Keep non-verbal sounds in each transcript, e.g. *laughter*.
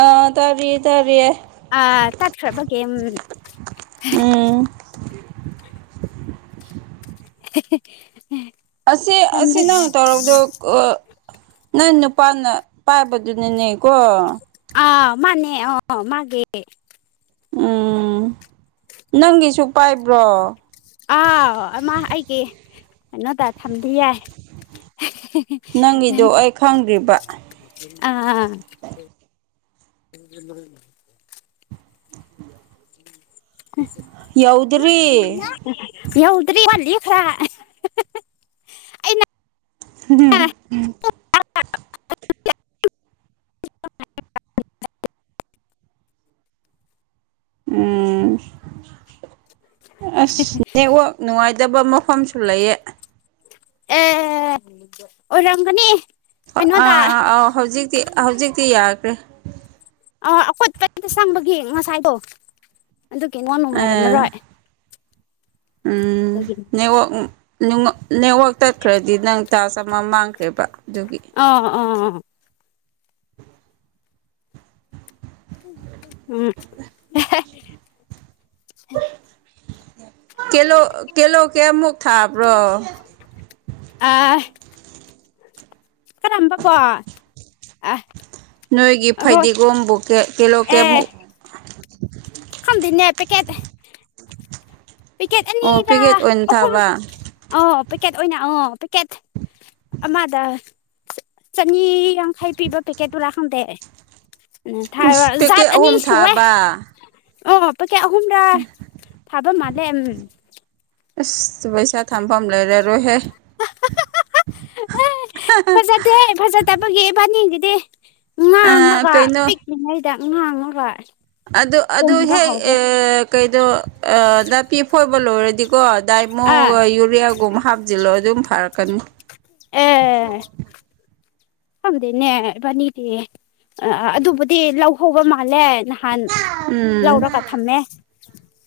ꯑꯥ ꯇꯥꯔꯤꯌꯦ ꯇꯥꯔꯤꯌꯦ ꯑ ꯇꯠꯀꯥꯔ ꯒ ꯎ *inaudible* ꯑꯁꯤ ꯑꯁꯤ ꯅꯪ ꯇꯧꯔꯛꯗꯣ ꯅꯪ ꯄꯅ ꯄꯥꯏꯕꯗꯨꯅꯤꯅꯦ ꯀꯣ ꯑ ꯃꯅꯦ ꯑꯣ ꯃꯥꯒꯦ ꯎꯝ ꯅꯪꯒꯤꯁꯨ ꯄꯥꯏꯕ꯭ꯔꯣ ꯅꯣ ꯇ ꯊꯝꯕꯤ ꯌꯥꯏ ꯅꯪꯒꯤꯗꯣ ꯑꯩ ꯈꯪꯗ꯭ꯔꯤꯕ ꯑꯥ ꯎꯝ ꯌꯎꯗ꯭ꯔꯤ ꯌꯧꯗ꯭ꯔꯔꯤ ꯋꯥꯜꯂꯤ ꯈꯔ ꯑꯩꯅ *inaudible* ꯎꯝ ꯑꯁ ꯅꯦꯠꯋꯥꯛ ꯅꯨꯡꯉꯥꯏꯇꯕ ꯃꯐꯝꯁꯨ ꯂꯩꯌꯦ ꯑꯦ ꯑꯣꯔꯪꯒꯅꯤ ꯑꯥ ꯑ ꯑꯥꯎ ꯍꯧꯖꯤꯛꯇꯤ ꯍꯧꯖꯤꯛꯇꯤ ꯌꯥꯈ꯭ꯔꯦ ꯑꯥ ꯑꯈꯣꯏꯠ ꯀꯔꯤꯝꯇ ꯆꯪꯕꯒꯤ ꯉꯁꯥꯏꯗꯣ ꯑꯗꯨ ꯀ ꯅꯣ ꯅꯨꯡꯉꯥꯏꯔꯝꯃꯔꯣꯏ ꯑꯗꯨꯒꯤꯅꯤ ꯎꯝꯉ ꯅꯦꯠꯋꯥꯛ ꯇꯠꯈ꯭ꯔꯗꯤ ꯅꯪ ꯇꯥꯔꯆ ꯑꯃ ꯃꯥꯡꯈ꯭ꯔꯦꯕ ꯑꯗꯨꯒꯤ ꯑꯣ ꯑꯣ ꯎꯝ ꯀꯂꯣ ꯀꯂꯣ ꯀꯦꯃꯨꯛ ꯊꯥꯕ꯭ꯔꯣ ꯑ ꯑ ꯔꯝꯕ ꯄ ꯑ ꯅꯣꯏꯒꯤ ꯐꯩꯗꯤꯒꯣꯝꯕꯨ ꯀꯦꯂꯣ ꯀꯦꯕꯃꯨꯛ ꯈꯪꯗꯅꯦꯦ ꯍꯥꯏ ꯄꯦ ꯀꯩꯗꯦ ꯄꯦꯀꯦꯠ ꯑꯣ ꯑꯅꯤꯔꯥ ꯄꯦꯀꯦꯠ ꯑꯣꯏꯅ ꯑꯍꯨꯝ ꯊꯥꯕ ꯑ ꯄꯦꯀꯦꯠ ꯑꯣꯏꯅ ꯑꯉꯣ ꯄꯦꯛꯀꯦꯠ ꯑꯃꯗ ꯆꯅꯤ ꯌꯥꯡꯈꯥꯏ ꯄꯤꯕ ꯄꯦꯀꯦꯠꯇ ꯇꯔꯥ ꯈꯪꯗꯦ ꯎꯝ ꯊꯥꯕ ꯎꯁ ꯖꯥꯠ ꯄꯦꯀꯦꯠ ꯑꯅꯤ ꯑꯍꯨꯝ ꯁꯋꯦ ꯊꯥꯕ ꯑꯣ ꯄꯦ ꯑꯍꯨꯝꯨꯝꯗ ꯊꯕ ꯃꯥꯂꯦ ꯎꯝ ꯑꯁ ꯄꯩꯁꯥ ꯊꯝꯐꯝ ꯂꯩꯔꯔꯣꯏꯍꯦ ꯐꯖꯗꯦꯍ ꯐꯖꯗꯕꯒꯤꯕꯥꯅꯤꯒꯤꯗꯤ ꯑ ꯉꯥꯡꯉꯒ ꯀꯩꯅꯣ ꯄꯤꯛꯂꯤꯉꯩꯗ ꯎ ꯉꯥꯡꯉꯔꯥꯏ ꯑꯗꯨ ꯑꯗꯨ ꯍꯦꯛ ꯀꯩꯗꯣ ꯅꯥꯄꯤ ꯐ ꯂꯣ ꯔꯗꯤ ꯀꯣ ꯗꯥꯏꯃꯣ ꯑꯥ ꯌꯨꯔꯤꯌꯥꯒꯨꯨꯝ ꯍꯥꯥꯗꯂꯣ ꯑꯗꯨꯝ ꯐꯔ ꯑꯦ ꯈꯪꯗꯦꯅꯦ ꯏꯕꯥꯅꯤꯗꯤ ꯑ ꯑꯗꯨꯕꯨꯗꯤ ꯂꯧ ꯍꯧꯕ ꯃꯥꯜꯂꯦ ꯅꯍꯥꯟ ꯎꯝ ꯂꯧꯔꯒ ꯊꯝꯃꯦ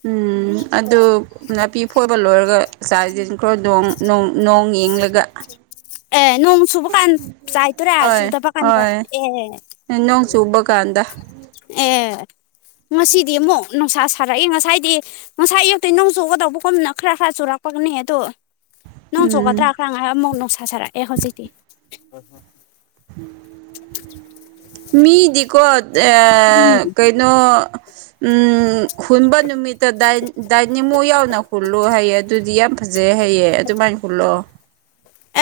ꯎꯝ ꯑꯗꯨ ꯅꯥꯄꯤ ꯐꯣꯏꯕ ꯂꯣꯏꯔꯒ ꯆꯥꯏꯁꯤꯟ ꯈꯔꯣ ꯅꯣꯡ ꯅꯣꯡ ꯌꯦꯡꯂꯒ ꯑꯦ ꯅꯣꯡ ꯁꯨꯕ ꯀꯥꯟ ꯆꯥꯏꯇꯣꯔꯦ ꯁꯨꯗꯕ ꯀꯥꯟꯗ ꯑꯦ ꯏ ꯅꯣꯡ ꯆꯨꯕ ꯀꯥꯟꯗ ꯑꯦ ꯉꯁꯤꯗꯤ ꯑꯃꯨꯛ ꯅꯨꯡꯁꯥ ꯁꯥꯔꯛꯑꯦ ꯉꯁꯥꯏꯗꯤ ꯉꯁꯥꯏ ꯑꯌꯨꯛꯇ ꯅꯣꯡ ꯆꯨꯒꯗꯧꯕ ꯈꯣꯝꯗꯅ ꯈꯔ ꯈꯔ ꯆꯨꯔꯛꯄꯒꯅꯤ ꯅꯦ ꯑꯗꯣ ꯅꯣꯡ ꯎꯝ ꯆꯣꯛꯀꯗ꯭ꯔꯥ ꯈꯔꯥꯉꯥꯏ ꯑꯃꯨꯛ ꯅꯨꯡꯁ ꯁꯥꯔꯛꯑꯦ ꯍꯧꯖꯤꯛꯇꯤ ꯃꯤꯗꯤꯀꯣ ꯑ ꯀꯩꯅꯩꯅꯣ ꯎꯝ ꯍꯨꯟꯕ ꯅꯨꯃꯤꯠꯇ ꯗꯥꯏꯅꯤꯡꯃꯣ ꯌꯥꯎꯅ ꯍꯨꯜꯂꯣ ꯍꯥꯏꯌꯦꯦ ꯑꯗꯨꯗꯤ ꯌꯥꯝ ꯐꯖꯩ ꯍꯥꯏꯑꯦ ꯑꯗꯨꯃꯥꯏꯅ ꯐꯂꯣ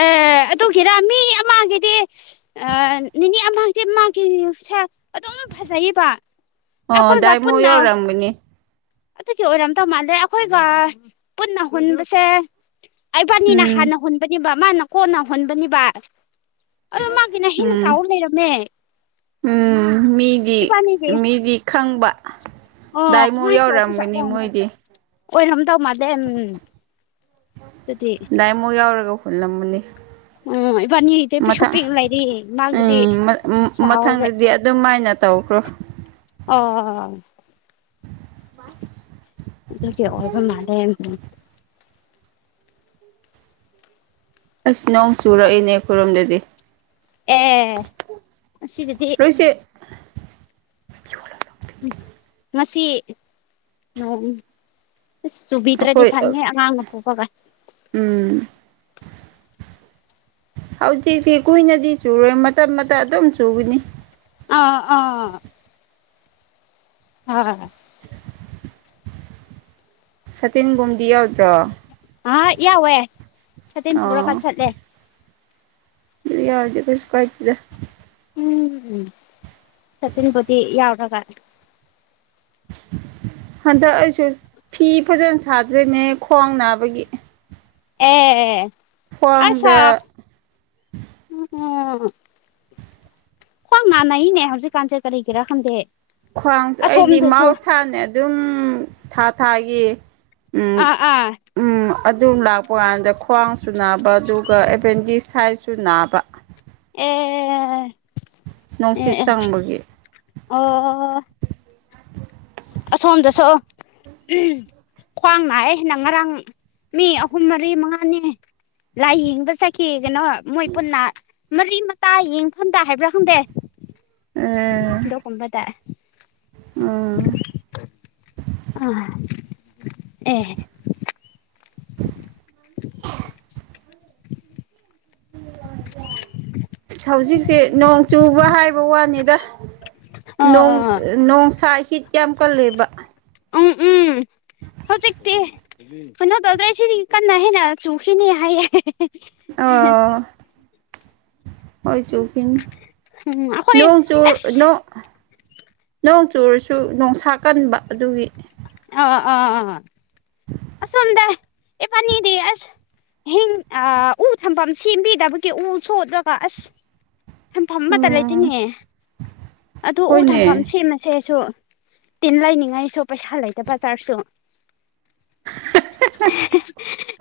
ꯑꯦ ꯑꯗꯨꯒꯤꯔꯥ ꯃꯤ ꯑꯃꯒꯤꯗꯤ ꯅꯤꯅꯤ ꯑꯃ ꯏꯁ ꯃꯥꯒꯤꯁꯦ ꯑꯗꯨꯝ ꯐꯖꯩꯕ ꯑꯣ ꯑꯩꯈꯣꯏꯒ ꯗꯥꯏꯃꯣ ꯄꯨꯟꯅ ꯌꯧꯔꯝꯒꯅꯤ ꯑꯗꯨꯒꯤ ꯑꯣꯏꯔꯝꯇ ꯃꯥꯜꯂꯦ ꯑꯩꯈꯣꯏꯒ ꯄꯨꯟꯅ ꯍꯨꯟꯕꯁꯦ ꯑꯩꯕꯥꯅꯤꯅ ꯎꯝ ꯍꯥꯟꯅ ꯍꯨꯟꯕꯅꯤꯕ ꯃꯥꯅ ꯀꯣꯟꯅ ꯍꯨꯟꯕꯅꯤꯕ ꯑ ꯃꯥꯒꯤꯅ ꯍꯅ ꯎꯝ ꯁꯥꯎ ꯂꯩꯔꯝꯃꯦ ꯎꯝ ꯃꯤꯗꯤ ꯏꯕꯥꯅꯤꯒꯤ ꯃꯤꯗꯤ ꯈꯪꯕ ꯑꯣ ꯗꯥꯏꯃꯣ ꯀꯃꯥꯏꯅ ꯇꯧꯕꯖꯥꯠꯂ ꯌꯧꯔꯛꯑꯝꯒꯅꯤ ꯃꯣꯏꯗꯤ ꯑꯣꯏꯔꯝꯗꯧ ꯃꯥꯥꯟꯗꯦ ꯑꯗꯨꯗꯤ ꯍꯜꯂꯝ ꯑꯃꯅꯤꯅꯤ ꯎꯝ ꯏꯕꯥꯅꯤꯒꯤꯗꯤ ꯃꯪ ꯄꯤꯁꯨ ꯄꯤꯛꯅ ꯂꯩꯔꯤ ꯃꯥꯒꯤꯗꯤ ꯎꯝ ꯆꯥꯎꯔꯦ ꯃꯊꯪꯗꯗꯤ ꯑꯗꯨꯝꯥꯏꯅ ꯍꯥꯏꯅ ꯇꯈ꯭ꯔꯣ ꯑꯣ ꯋꯥ ꯑꯗꯨ ꯀ ꯑꯣꯕ ꯃꯥꯗ ꯑꯁ ꯅꯣꯡ ꯆꯨꯔꯛꯏꯅꯦ ꯈꯨꯣꯏꯔꯣꯝꯗꯗꯤ ꯑꯦ ꯑꯁꯤꯗꯗꯤ ꯂꯣꯏꯁꯦ ꯎ ꯉꯁꯤ ꯑꯁ ꯆꯨꯕꯤꯗ꯭ꯔꯗꯤ ꯑꯩꯈꯣꯏ ꯐꯅꯤ ꯑꯉꯥꯡꯅ ꯄꯨꯣꯛꯄꯒ ꯎꯝ *inaudible* ꯍꯧꯖꯤꯛꯇꯤ ꯀꯨꯏꯅꯗꯤ ꯆꯨꯔꯣꯏ ꯃꯇꯝ ꯃꯇꯝ ꯑꯗꯨꯝ ꯆꯨꯒꯅꯤ ꯑꯥ ꯑꯥ ꯍ ꯑ ꯁꯇꯤꯟꯒꯨꯝꯗꯤꯌꯥ ꯑꯥ ꯌꯥꯎꯋꯦ ꯁꯇꯤꯟ ꯄꯨꯔ ꯀꯠ ꯑꯣ ꯆꯠꯂꯦ ꯑꯗꯨ ꯌꯥꯔꯗ ꯀꯁꯨꯀꯥꯏꯇꯗ ꯎꯝ ꯁꯆꯤꯟꯕꯨꯗꯤ ꯌꯥꯎꯔꯒ꯫ *unintelligible* *inaudible* ꯍꯟꯗꯛ ꯑꯩꯁꯨ ꯐꯤ ꯐꯖꯅ ꯁꯥꯗ꯭ꯔꯤꯅꯦ ꯈ꯭ꯋꯥꯡ ꯅꯥꯕꯒꯤ꯫ ꯑꯦ꯫ ꯄꯡꯗ꯫ ꯑꯣ꯫ ꯍꯣꯡ ꯥꯟꯅꯩꯅꯦ ꯍꯧꯖꯤꯛꯀꯥꯟꯁꯦ ꯀꯔꯤꯒꯤꯔꯥ ꯈꯪꯗꯦ꯫ ꯈ꯭ꯋꯥꯡꯁꯨ ꯑꯩꯗꯤ ꯑꯁꯣꯝꯗꯁꯨ ꯃꯍꯧꯁꯥꯅꯦ ꯑꯗꯨꯝ ꯊꯥ ꯊꯥꯒꯤ꯫ ꯎꯝ ꯑꯥ ꯑꯥ ꯎꯝ꯫ ꯑꯗꯨꯝ ꯂꯥꯛꯄ ꯀꯥꯟꯗ ꯈ꯭ꯋꯥꯡꯁꯨ ꯅꯥꯕ ꯑꯗꯨꯒ ꯑꯦꯄꯦꯟꯗꯤꯛ ꯁꯥꯏꯖꯁꯨ ꯅꯥꯕ꯫ ꯑꯦ꯫ ꯑꯦ ꯅꯨꯡꯁꯤꯠ ꯑꯦ ꯆꯪꯕꯒꯤ꯫ ꯑꯣ꯫ ꯎꯝ꯫ ꯑꯁꯣꯝꯗꯁꯣ ꯈ꯭ꯋꯥꯡꯅꯅ ꯉꯔꯥꯡ ꯃꯤ ꯑꯍꯨꯝ ꯃꯔꯤ ꯃꯉꯥꯅꯤ ꯂꯥꯏ ꯍꯤꯡꯕ ꯆꯈꯤ ꯀꯩꯅꯣ ꯃꯣꯏ ꯄꯨꯟꯅ ꯃꯔꯤ ꯃꯇꯥ ꯌꯦꯡꯐꯝꯗ ꯍꯥꯏꯕ꯭ꯔꯥ ꯈꯪꯗꯦ ꯗꯣ ꯀꯝꯕꯗ꯫ ꯑꯥ꯫ ꯑ ꯑꯦ꯫ *unintelligible* *inaudible* *inaudible* ꯁ ꯍꯧꯖꯤꯛꯁꯦ ꯅꯣꯡ ꯆꯨꯕ ꯍꯥꯏꯕ ꯋꯥꯅꯤꯗ ꯑꯥ ꯅꯣꯡꯁꯥ ꯍꯤꯠ ꯌꯥꯝ ꯀꯜꯂꯦꯕ꯫ ꯎꯝ ꯎꯝ꯫ ꯍꯧꯖꯤꯛꯇꯤ ꯀꯩꯅꯣ ꯇꯧꯗ꯭ꯔ ꯁꯤꯗꯤ ꯀꯟꯅ ꯍꯦꯟꯅ ꯆꯨꯈꯤꯅꯤ ꯍꯥꯏꯌꯦ꯫ ꯑꯣ ꯍꯣꯏ꯫ ꯆ ꯎꯝ ꯑꯩꯈꯣꯏ ꯅꯣꯡ ꯆ ꯑꯁ ꯅꯣꯡ꯫ ꯅꯣꯡ ꯆꯨꯔꯁꯨ ꯣꯡꯁꯥ ꯀꯟꯕ ꯑꯗꯨꯒꯤ ꯑ ꯑꯥ ꯑꯥ ꯑꯁꯗ ꯑꯦ ꯐꯅꯤꯗ ꯌꯥꯁ ꯍꯤꯡ ꯎ ꯊꯝꯐꯝ ꯁꯦꯝꯕꯤꯗꯕꯒꯤ ꯎ ꯁꯣꯗꯒ ꯑꯁ ꯊꯝꯐꯝ ꯑꯃꯠꯇ ꯎꯝ ꯂꯩꯇꯦꯅꯦ ꯑꯗꯨ ꯎ ꯍꯣꯏꯅꯦ ꯊꯝꯐꯝ ꯁꯦꯝꯃꯁꯦꯁꯨ ꯇꯤꯟ ꯂꯩꯅꯤꯡꯉꯥꯏꯁꯨ ꯄꯩꯁꯥ ꯂꯩꯇꯕ ꯕꯖꯥꯔꯁꯨ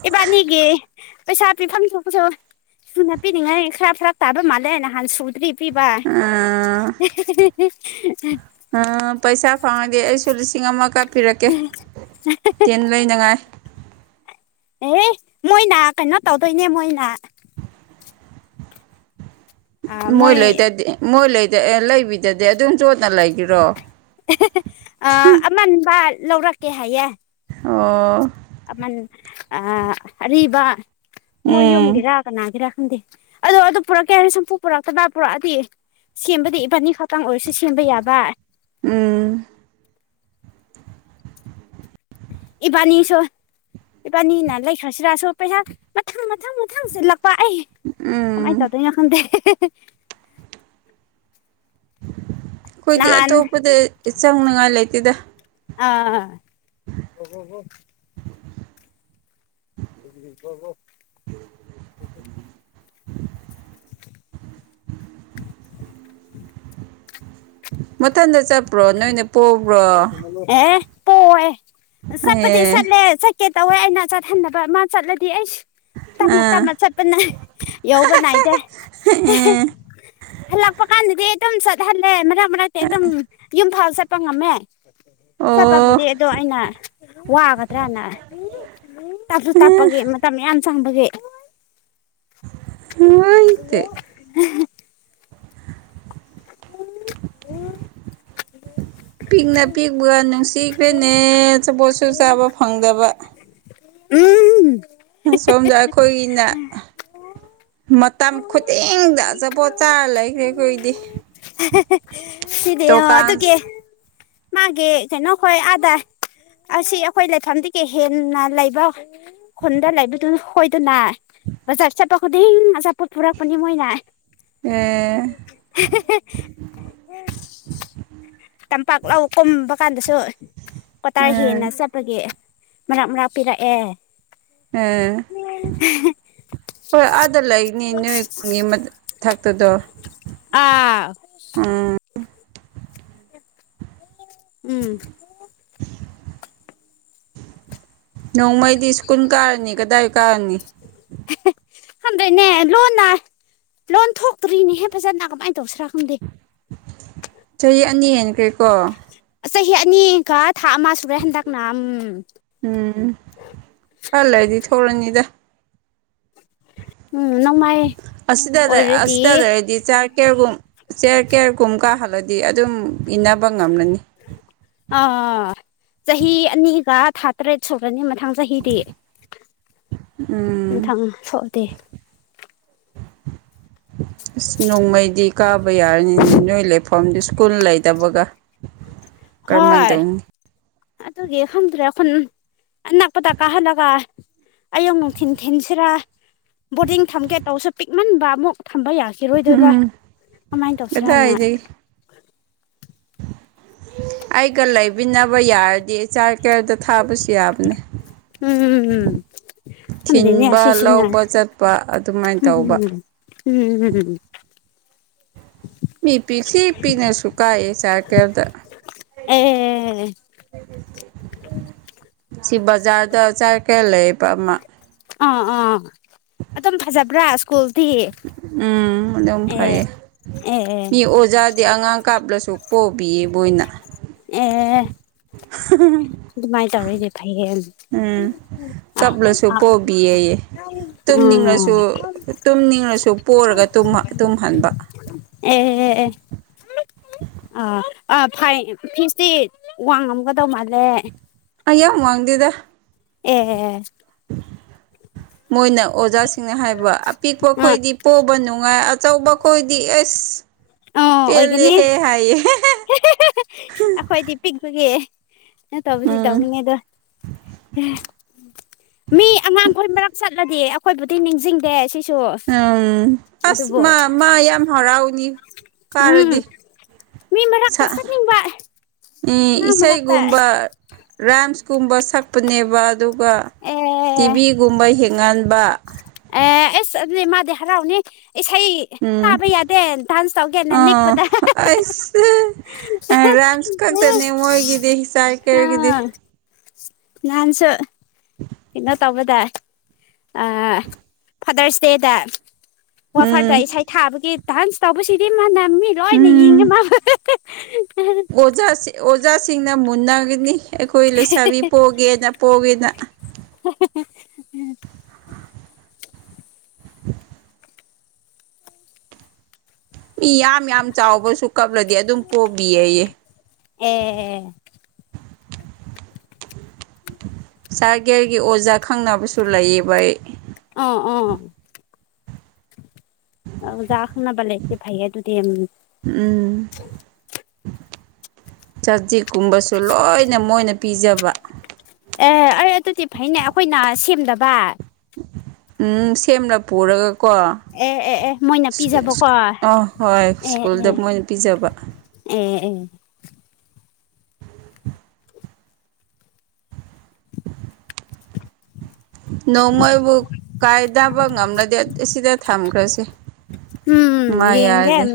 ꯏꯕꯥꯅꯤꯒꯤ ꯄꯩꯁꯥ ꯄꯤꯐꯝ ꯊꯣꯛꯁꯨ ꯁꯨ ꯅꯞꯄꯤꯅꯤꯡꯉꯥꯏ ꯈꯔꯞ ꯈꯔꯥꯛ ꯇꯥꯕ ꯃꯥꯜꯂꯦ ꯅꯍꯥꯟ ꯁꯨꯗ꯭ꯔꯤꯕ ꯄꯤꯕ ꯑ ꯄꯩꯁꯥ ꯐꯥꯉꯗ ꯁꯁꯤꯁꯤꯡꯃ ꯀ ꯄꯤꯔꯛꯀꯦ ꯇꯦꯟ ꯂꯩꯅꯉꯥꯏ ꯑꯦ ꯃꯣꯏꯅ ꯀꯩꯅꯣ ꯇꯧꯗꯣꯏꯅꯦ ꯃꯣꯏꯅ ꯃꯣꯏ ꯂꯩꯇꯗꯤ ꯃꯣꯏ ꯂꯩ ꯑꯦ ꯂꯩꯕꯤꯗꯗꯤ ꯑꯗꯨꯝ ꯆꯣꯠꯅ ꯂꯩꯈꯤꯔꯣ ꯑ ꯑꯃꯟꯕ ꯂꯧꯔꯛꯀꯦ ꯍꯥꯏꯌꯦꯦ ꯑꯣ꯫ ꯑꯃꯜ ꯑꯔꯤꯕ ꯃꯣꯏ ꯎꯝ ꯌꯨꯝꯒꯤꯔꯥ ꯀꯅꯥꯒꯤꯔꯥ꯫ ꯈꯪ ꯑꯗꯣ ꯑꯗꯨ ꯄꯨꯔꯛꯀꯦ ꯍꯥꯏꯔꯅꯤ ꯁꯨꯝꯄꯨ ꯄꯨꯔꯛꯇꯕ꯭ꯔ ꯄꯨꯔꯛꯑꯗꯤ꯫ ꯁꯦꯝꯕꯗꯤ ꯏꯕꯥꯅꯤ ꯈꯛꯇꯥꯡ ꯑꯣꯏꯔꯁꯨ ꯁꯦꯝꯕ ꯌꯥꯕ꯫ ꯎꯝ꯫ ꯏꯕꯥꯅꯤꯁꯨ ꯏꯕꯥꯅꯤꯅ ꯂꯩꯈ꯭ꯔꯁꯤꯔꯁꯨ ꯄꯩꯁꯥ ꯃꯊꯪ ꯃꯊꯪ ꯃꯊꯪꯁ꯫ ꯄꯥꯏ ꯑꯩ ꯀꯃꯥꯏ ꯎꯝ ꯇꯧꯗꯣꯏ ꯌꯥ ꯈꯟꯗ ꯑꯩꯈꯣꯏꯗꯤ ꯑꯇꯣꯞꯄꯗ ꯆꯪꯅꯤꯉꯥꯏ ꯂꯩꯇꯦꯗ ꯑꯥ *unintelligible* *inaudible* ꯃꯊꯟꯗ ꯆꯠꯄꯔꯣꯅꯣꯏꯅ ꯑꯦ ꯄꯣ ꯑꯦ ꯆꯄꯗꯤ ꯑꯦ ꯆꯠꯂꯦ ꯆ ꯀꯦ ꯇꯧꯋꯦ ꯑꯩꯅ ꯆꯠꯊꯟꯅꯕ ꯑꯃ ꯆꯠꯂꯗꯤ ꯑꯩ ꯇꯞꯅ ꯑꯥ ꯇꯞꯅ ꯆꯠꯄꯅ ꯌꯧꯕ ꯅꯥꯏꯗꯦ ꯑꯦ ꯍꯜꯂꯛꯄ ꯀꯥꯟꯗꯗꯤ ꯑꯩ ꯑꯗꯨꯝ ꯆꯠꯍꯜꯂꯦ ꯃꯔꯛ ꯃꯔꯛꯇꯤ ꯑꯗꯨꯝ ꯌꯨꯝ ꯐꯥꯎꯕ ꯆꯠꯄ ꯉꯝꯃꯦ ꯑꯣ ꯆꯞꯄꯄꯨꯗꯤ ꯑꯗꯣ ꯑꯩꯅ ꯋꯥꯒꯗ꯭ꯔꯅ ꯇꯥꯞꯁꯨ ꯇꯞꯄꯒꯦ ꯃꯇꯝ ꯌꯥꯝ ꯁꯥꯡꯕꯒꯦ *unintelligible* ꯄꯤꯛꯅ ꯄꯤꯛꯄꯒ ꯅꯨꯡꯁꯤꯈ꯭ꯔꯦꯅꯦ ꯑꯆꯥꯄꯣꯠꯁꯨ ꯆꯥꯕ ꯐꯪꯗꯕ ꯎꯝ ꯁꯣꯝꯗ ꯑꯩꯈꯣꯏꯒꯤꯅ ꯃꯇꯝ ꯈꯨꯗꯤꯡꯗ ꯑꯆꯥꯄꯣꯠ ꯆꯥꯔ ꯂꯩꯈ꯭ꯔꯦꯈꯣꯏꯗꯤ ꯁꯤꯗꯤ ꯑꯣ ꯑꯗꯨꯒꯤ ꯃꯥꯒꯤ ꯀꯩꯅꯣꯈꯣꯏ ꯑꯥꯗꯥꯥꯏ ꯑꯁꯤ ꯑꯩꯈꯣꯏ ꯂꯩꯐꯝꯗꯒꯤ ꯍꯦꯟꯅ ꯂꯩꯕ ꯈꯨꯟꯗ ꯂꯩꯕꯗꯨ ꯍꯣꯏꯗꯅ ꯆꯥꯞ ꯆꯠꯄ ꯈꯨꯗꯤꯡ ꯑꯆꯥꯄꯣꯠ ꯐꯨꯔꯛꯄꯅꯤ ꯃꯣꯏꯅ ꯑꯦ ꯇꯝꯄꯥꯛ ꯂꯧ ꯀꯨꯝꯕ ꯀꯥꯟꯗꯁꯨ ꯀꯇꯥꯔ ꯍꯦꯟꯅ ꯑꯥ ꯆꯠꯄꯒꯤ ꯃꯔꯥꯛ ꯃꯔꯥꯛ ꯄꯤꯔꯛꯑꯦ *unintelligible* ꯍꯣꯏ ꯑꯥꯗ ꯂꯩꯅꯤ ꯅꯣꯏ ꯀꯨꯟꯒꯤ ꯃꯊꯛꯇꯗꯣ ꯑꯥ ꯎꯝ ꯎꯝ ꯅꯣꯡꯃꯩꯗꯤ ꯁ꯭ꯀꯨꯜ ꯀꯥꯔꯅꯤ ꯀꯗꯥꯏ ꯀꯥꯔꯅꯤ ꯈꯪꯗꯦꯅꯦ ꯂꯣꯟꯅ ꯂꯣꯟ ꯊꯣꯛꯇ꯭ꯔꯤꯅꯦꯍꯦ ꯐꯖꯅ ꯀꯃꯥꯏꯅ ꯇꯧꯁꯤꯔꯥ ꯈꯪꯗꯦ ꯆꯍꯤ ꯑꯅꯤ ꯍꯦꯟꯈꯦꯀꯣ ꯆꯍꯤ ꯑꯅꯤꯒ ꯊꯥ ꯑꯃ ꯁꯨꯔꯦ ꯍꯟꯗꯛꯅ ꯎꯝ ꯎꯝ ꯈꯜꯂꯗꯤ ꯊꯣꯛꯂꯅꯤꯗ ꯎꯝ ꯅꯣꯡꯃꯥꯏ ꯑꯁꯗꯔ ꯑꯣꯏꯔꯗꯤ ꯑꯁꯗ ꯂꯩꯔꯗꯤ ꯆꯥ ꯀꯦꯒꯨꯝ ꯆꯦꯔ ꯀꯦꯌꯔ ꯀꯨꯝ ꯀꯥꯍꯜꯂꯗꯤ ꯑꯗꯨꯝ ꯏꯟꯅꯕ ꯉꯝꯂꯅꯤ ꯑꯥ ꯆꯍꯤ ꯑꯅꯤꯒ ꯊꯥ ꯇꯔꯦꯠ ꯁꯨꯔꯅꯤ ꯃꯊꯪ ꯆꯍꯤꯗꯤ ꯎꯝ ꯇꯦ ꯑꯁ ꯅꯣꯡꯃꯩꯗꯤ ꯀꯥꯕ ꯌꯥꯔꯅꯤꯅ ꯅꯣꯏ ꯂꯩꯐꯝꯗꯤ ꯁ꯭ꯀꯨꯜ ꯂꯩꯗꯕꯒ ꯀꯔꯝꯍꯥꯏꯅ ꯇꯧꯅꯤ ꯑꯗꯒꯤꯐꯝꯗ꯭ꯔ ꯑꯅꯛꯄꯗ ꯀꯥꯍꯜꯂꯒ ꯑꯌꯨꯛ ꯅꯨꯡꯊꯤꯟ ꯊꯤꯟꯁꯤꯔꯥ ꯕꯣꯔꯗꯤꯡ ꯊꯝꯒꯦ ꯇꯧꯁꯨ ꯄꯤꯛꯃꯟꯕ ꯑꯃꯨꯛ ꯊꯝꯕ ꯌꯥꯁꯤꯦ ꯀꯤꯔꯣꯏꯗꯣꯏ ꯚ ꯎꯝ ꯀꯃꯥꯏꯅ ꯇꯧꯁꯤꯔ ꯍꯥꯟꯅ ꯀꯗꯥꯏꯗꯒꯤ ꯑꯩꯒ ꯂꯩꯕꯤꯅꯕ ꯌꯥꯔꯗꯤ ꯆꯥꯏꯜ ꯀꯤꯌꯥꯔꯗ ꯊꯥꯕꯁꯨ ꯌꯥꯕꯅꯦ ꯎꯝ ꯈꯪꯗꯦꯅꯦ ꯊꯤꯟꯕ ꯑꯁꯤꯁꯤꯅ ꯂꯧꯕ ꯆꯠꯄ ꯑꯗꯨꯃꯥꯏꯅ ꯇꯧꯕ ꯎꯝ ꯎꯝ ꯍꯝ ꯃꯤ ꯄꯤꯁꯤ ꯄꯤꯅꯁꯨ ꯀꯥꯏꯑ ꯆꯔꯀꯔꯗ ꯑꯦ ꯁꯤ ꯕꯖꯥꯔꯗ ꯆꯥꯏ ꯀꯌꯥ ꯂꯩꯕ ꯑꯃ ꯑ ꯑ ꯑꯗꯨꯝ ꯐꯖꯕ꯭ꯔꯥ ꯁ꯭ꯀꯨꯜ ꯎꯝ ꯑꯗꯨꯝ ꯐꯩꯌꯦ ꯑꯦ ꯑꯦ ꯃꯤ ꯑꯣꯖꯥ ꯍꯥꯏꯗꯤ ꯑꯉꯥꯡ ꯀꯥꯞꯂꯁꯨ ꯄꯣꯕꯤꯌꯦ ꯃꯣꯏꯅ ꯑꯦ *unintelligible* ꯇꯧꯔꯤꯁꯦ ꯐꯩꯌꯦ ꯎꯝ ꯑꯥ ꯀꯄꯂꯁꯨꯨ ꯄꯣꯕꯤꯌꯦꯌꯦ ꯎꯝ ꯇꯨꯝꯅꯤꯡꯉꯁꯨ ꯇꯨꯝꯅꯤꯡꯉꯁꯨ ꯄꯨꯔꯒ ꯇꯨꯝꯃ ꯇꯨꯝꯍꯟꯕ ꯑꯦ ꯑꯦ ꯑꯦ ꯑ ꯑ ꯐꯥꯏ ꯐꯤꯁꯇꯤ ꯋꯥꯡ ꯑꯃꯒꯗꯧ ꯃꯥꯜꯂꯦ ꯌꯥꯝ ꯋꯥꯡꯗꯦꯗ ꯑꯦ ꯃꯣꯏꯅ ꯑꯣꯖꯥꯁꯤꯡꯅ ꯍꯥꯏꯕ ꯑꯄꯤꯛꯄ ꯑꯥ ꯈꯣꯏꯗꯤ ꯄꯣꯕ ꯅꯨꯡꯉꯥꯏ ꯑꯆꯧꯕ ꯈꯣꯏꯗꯤ ꯑꯦꯁ ꯑ ꯑꯣꯏꯒꯅꯤ ꯑꯩꯈꯣꯏꯗꯤ ꯄꯤꯛꯄꯒꯤ ꯇꯧꯕꯅꯤ ꯎꯝ ꯇꯧꯕꯅꯤ ꯑꯗꯨ ꯃꯤ ꯑꯉꯥꯡꯈꯣꯏ ꯃꯔꯛ ꯆꯠꯂꯗꯤ ꯑꯩꯈꯣꯏꯕꯨꯗꯤ ꯅꯤꯡꯁꯤꯡꯗꯦ ꯁꯤ ꯎꯝ ꯑꯁ ꯃꯥ ꯃꯥ ꯌꯥꯝ ꯍꯔꯥꯎꯅꯤ ꯎꯝ ꯀꯥꯔꯗꯤ ꯃꯤ ꯃꯔꯛꯇ ꯆꯠꯅꯤꯡꯕ ꯑꯉꯥꯡ ꯃꯔꯛꯇ ꯏꯁꯩꯒꯨꯝꯕ ꯔꯥꯏꯝꯁ ꯀꯨꯝꯕ ꯁꯛꯄꯅꯦꯕ ꯑꯗꯨꯒ ꯑꯦ ꯇꯤꯚꯤꯒꯨꯝꯕ ꯌꯦꯡꯍꯟꯕ ꯑꯦ ꯑꯁ ꯑꯗꯨꯗꯤ ꯃꯥꯗꯤ ꯍꯔꯥꯎꯅꯤ ꯏꯁꯩ ꯎꯝ ꯇꯥꯕ ꯌꯥꯗꯦ ꯗꯥꯟꯁ ꯇꯧꯒꯦꯅ ꯑꯥ ꯅꯤꯛꯄꯗ ꯑꯩꯁ ꯔꯥꯏꯝꯁ ꯈꯛꯇꯅꯦ ꯃꯣꯏꯒꯤꯗꯤ ꯆꯥꯏꯜ ꯀꯦꯌꯔꯒꯤꯗꯤ ꯅꯥꯟꯁꯨ ꯀꯩꯅꯣ ꯇꯧꯕꯗ ꯐꯥꯗꯔꯁ ꯗꯦꯗ ꯋꯥꯐꯔꯗ ꯎꯝ ꯏꯁꯩ ꯊꯥꯕꯒꯤ ꯗꯥꯟꯁ ꯇꯧꯕꯁꯤꯗꯤ ꯃꯥꯅꯥ ꯃꯤ ꯂꯣꯏꯅ ꯌꯦꯡꯉꯦ ꯎꯝ ꯃꯥ *unintelligible* ꯑꯣꯖꯥ ꯑꯣꯖꯥꯁꯤꯡꯅ ꯃꯨꯟꯅꯒꯅꯤ ꯑꯩꯈꯣꯏ ꯂꯩꯁꯥꯕꯤ ꯄꯣꯒꯦꯅ ꯄꯣꯒꯦꯅ *unintelligible* ꯃꯤ ꯌꯥꯝ ꯌꯥꯝ ꯆꯥꯎꯕꯁꯨ ꯀꯞꯂꯗꯤ ꯑꯗꯨꯝ ꯄꯣꯕꯤꯌꯦ ꯑꯩꯌꯦ *unintelligible* ꯆꯥꯒꯦꯔꯒꯤ ꯑꯣꯖꯥ ꯈꯪꯅꯥꯕꯁꯨ ꯂꯩꯥꯏꯌꯦꯕ ꯑꯩ ꯑꯣ ꯑꯣ ꯑꯣꯖꯥ ꯈꯨꯅꯕ ꯂꯩꯌꯦ ꯐꯩꯌꯦ ꯑꯗꯨꯗꯤ ꯎꯝ ꯆꯖꯤꯛꯀꯨꯝꯕꯁꯨ ꯂꯣꯏꯅ ꯃꯣꯏꯅ ꯄꯤꯖꯕ ꯑꯦ ꯑꯩ ꯑꯗꯨꯗꯤ ꯐꯩꯅꯦ ꯑꯩꯈꯣꯏꯅ ꯁꯦꯝꯗꯕ ꯎꯝ ꯁꯦꯝꯅ ꯄꯨꯔꯒ ꯀꯣ ꯑꯥ ꯑꯦ ꯑꯦ ꯑꯦ ꯃꯣꯏꯅ ꯄꯤꯖꯕꯀꯣ ꯑꯦ ꯍꯣꯏ ꯁ꯭ꯀꯨꯜꯗ ꯃꯣꯏꯅ ꯄꯤꯖꯕ ꯑꯣꯝ ꯑꯣꯝ ꯅꯣꯡꯃꯕꯨ ꯀꯥꯏꯗꯕ ꯉꯝꯂꯗꯤ ꯑꯁꯤꯗ ꯊꯝꯈ꯭ꯔꯁꯦ ꯎꯝ ꯃꯥ ꯌꯦꯡꯒꯦ ꯌꯥꯔꯗꯤ ꯎꯝ